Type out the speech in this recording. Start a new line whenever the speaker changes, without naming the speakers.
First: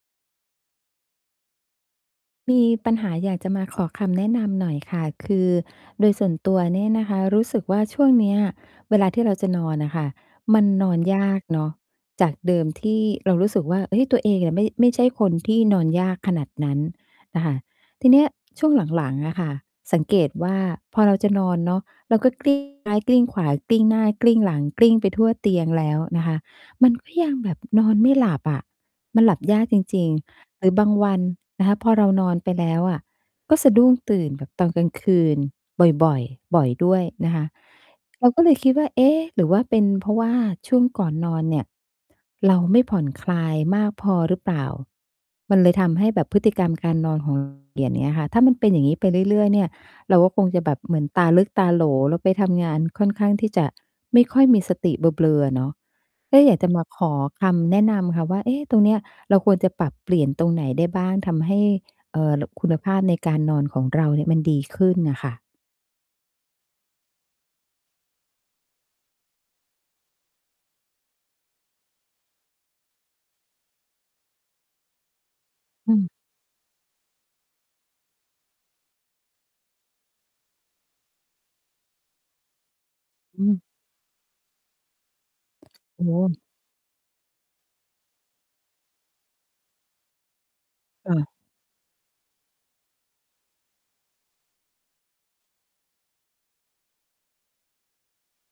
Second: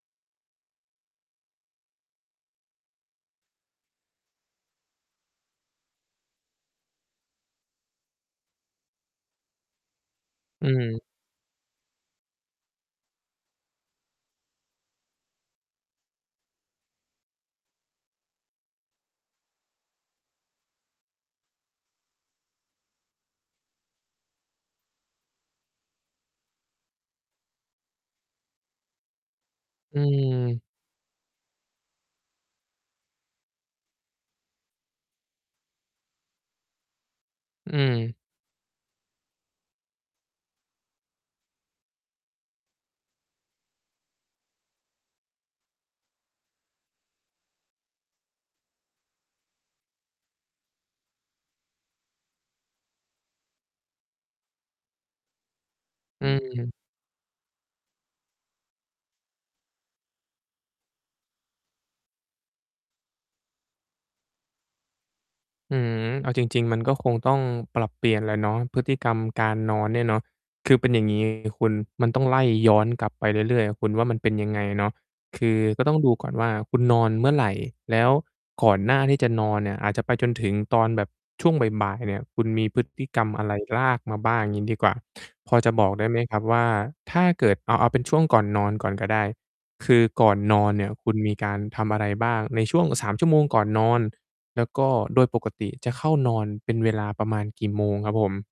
มีปัญหาอยากจะมาขอคำแนะนำหน่อยค่ะ คือโดยส่วนตัวเนี่ยนะคะ รู้สึกว่า ช่วงเนี้ยเวลาที่เราจะนอนน่ะค่ะ มั
อื
นนอน
ม
ยากเนาะ จากเดิมที่เรารู้สึกว่า เฮ้ย ตัวเองอะไม่ ไม่ใช่คนที่นอนยากขนาดนั้นนะคะ ทีเนี้ยช่วงหลัง ๆ อะค่ะ สังเกต ว่า พอเราจะนอนเนาะ เราก็ กลิ้ง ซ้ายกลิ้งขวา กลิ้งหน้ากลิ้งหลัง กลิ้งไปทั่วเตียงแล้วนะคะ มันก็ยังแบบนอนไม่หลับอะ มันหลับยากจ
อ
ริง ๆ
ืม
หรือบางวันนะคะ พอเรานอนไปแล้วอะ ก็สะดุ้งตื่นแบบตอนกลางคืนบ่อย ๆ บ่อยด้วยนะคะ
อืม
เราก็เลยคิดว่า เอ๊ะ หรือว่าเป็นเพราะว่าช่วงก่อนนอนเนี่ย เราไม่ผ่อนคลายมากพอหรือเปล่า? มันเลยทำให้แบบพฤติกรรมการนอน ของเรา เปลี่ยน เงี้ยค่ะ ถ้ามันเป็นอย่างนี้ไปเรื่อย ๆ เนี่ย เราก็คงจะแบบเหมือนตาลึกตาโหล แล้วไปทำงานค่อนข้างที่จะ ไม่ค่อยมีสติเบลอ ๆ อะเนาะ
อ
ก
ื
็อยาก จะ
ม
มาขอคำแนะนำค่ะว่า เอ๊ะ ตรงเนี้ย เราควรจะปรับเปลี่ยนตรงไหนได้บ้าง ทำให้ เอ่อ ล คุณภาพในการนอนของเราเนี่ย มันดีขึ้นน่ะค่ะ
อืม เอาจริง ๆ มันก็คงต้องปรับเปลี่ยนแหละเนาะ พฤติกรรมการนอนเนี่ยเนาะ คือเป็นอย่าง งี้ คุณมันต้องไล่ย้อนกลับไปเรื่อย ๆ คุณว่า มันเป็นยังไงเนาะ คือ ก็
อ
ต
ื
้อง
ม
ดูก่อนว่า คุณนอนเมื่อไร? แล้วก่อนหน้าที่จะนอนเนี่ย อาจจะไปจนถึงตอนแบบช่วงบ่าย ๆ เนี่ย คุณมีพฤติกรรม
อ
อะไ
ื
ร
ม
ลากมาบ้างงี้ดีกว่า พอจะบอกไ
โ
ด
อ
้
้
ไหมครับว่า ถ้าเกิด เอา เอาเป็นช่วงก่อนนอนก่อนก็ได้ คือก่อนนอนเนี่ย คุ
เ
ณ
ออ
มีการทำอะไรบ้างในช่วง 3 ชั่วโมงก่อนนอน แล้วก็โดยปกติจะเข้านอนเป็นเวลาประมาณกี่โมงครับผม?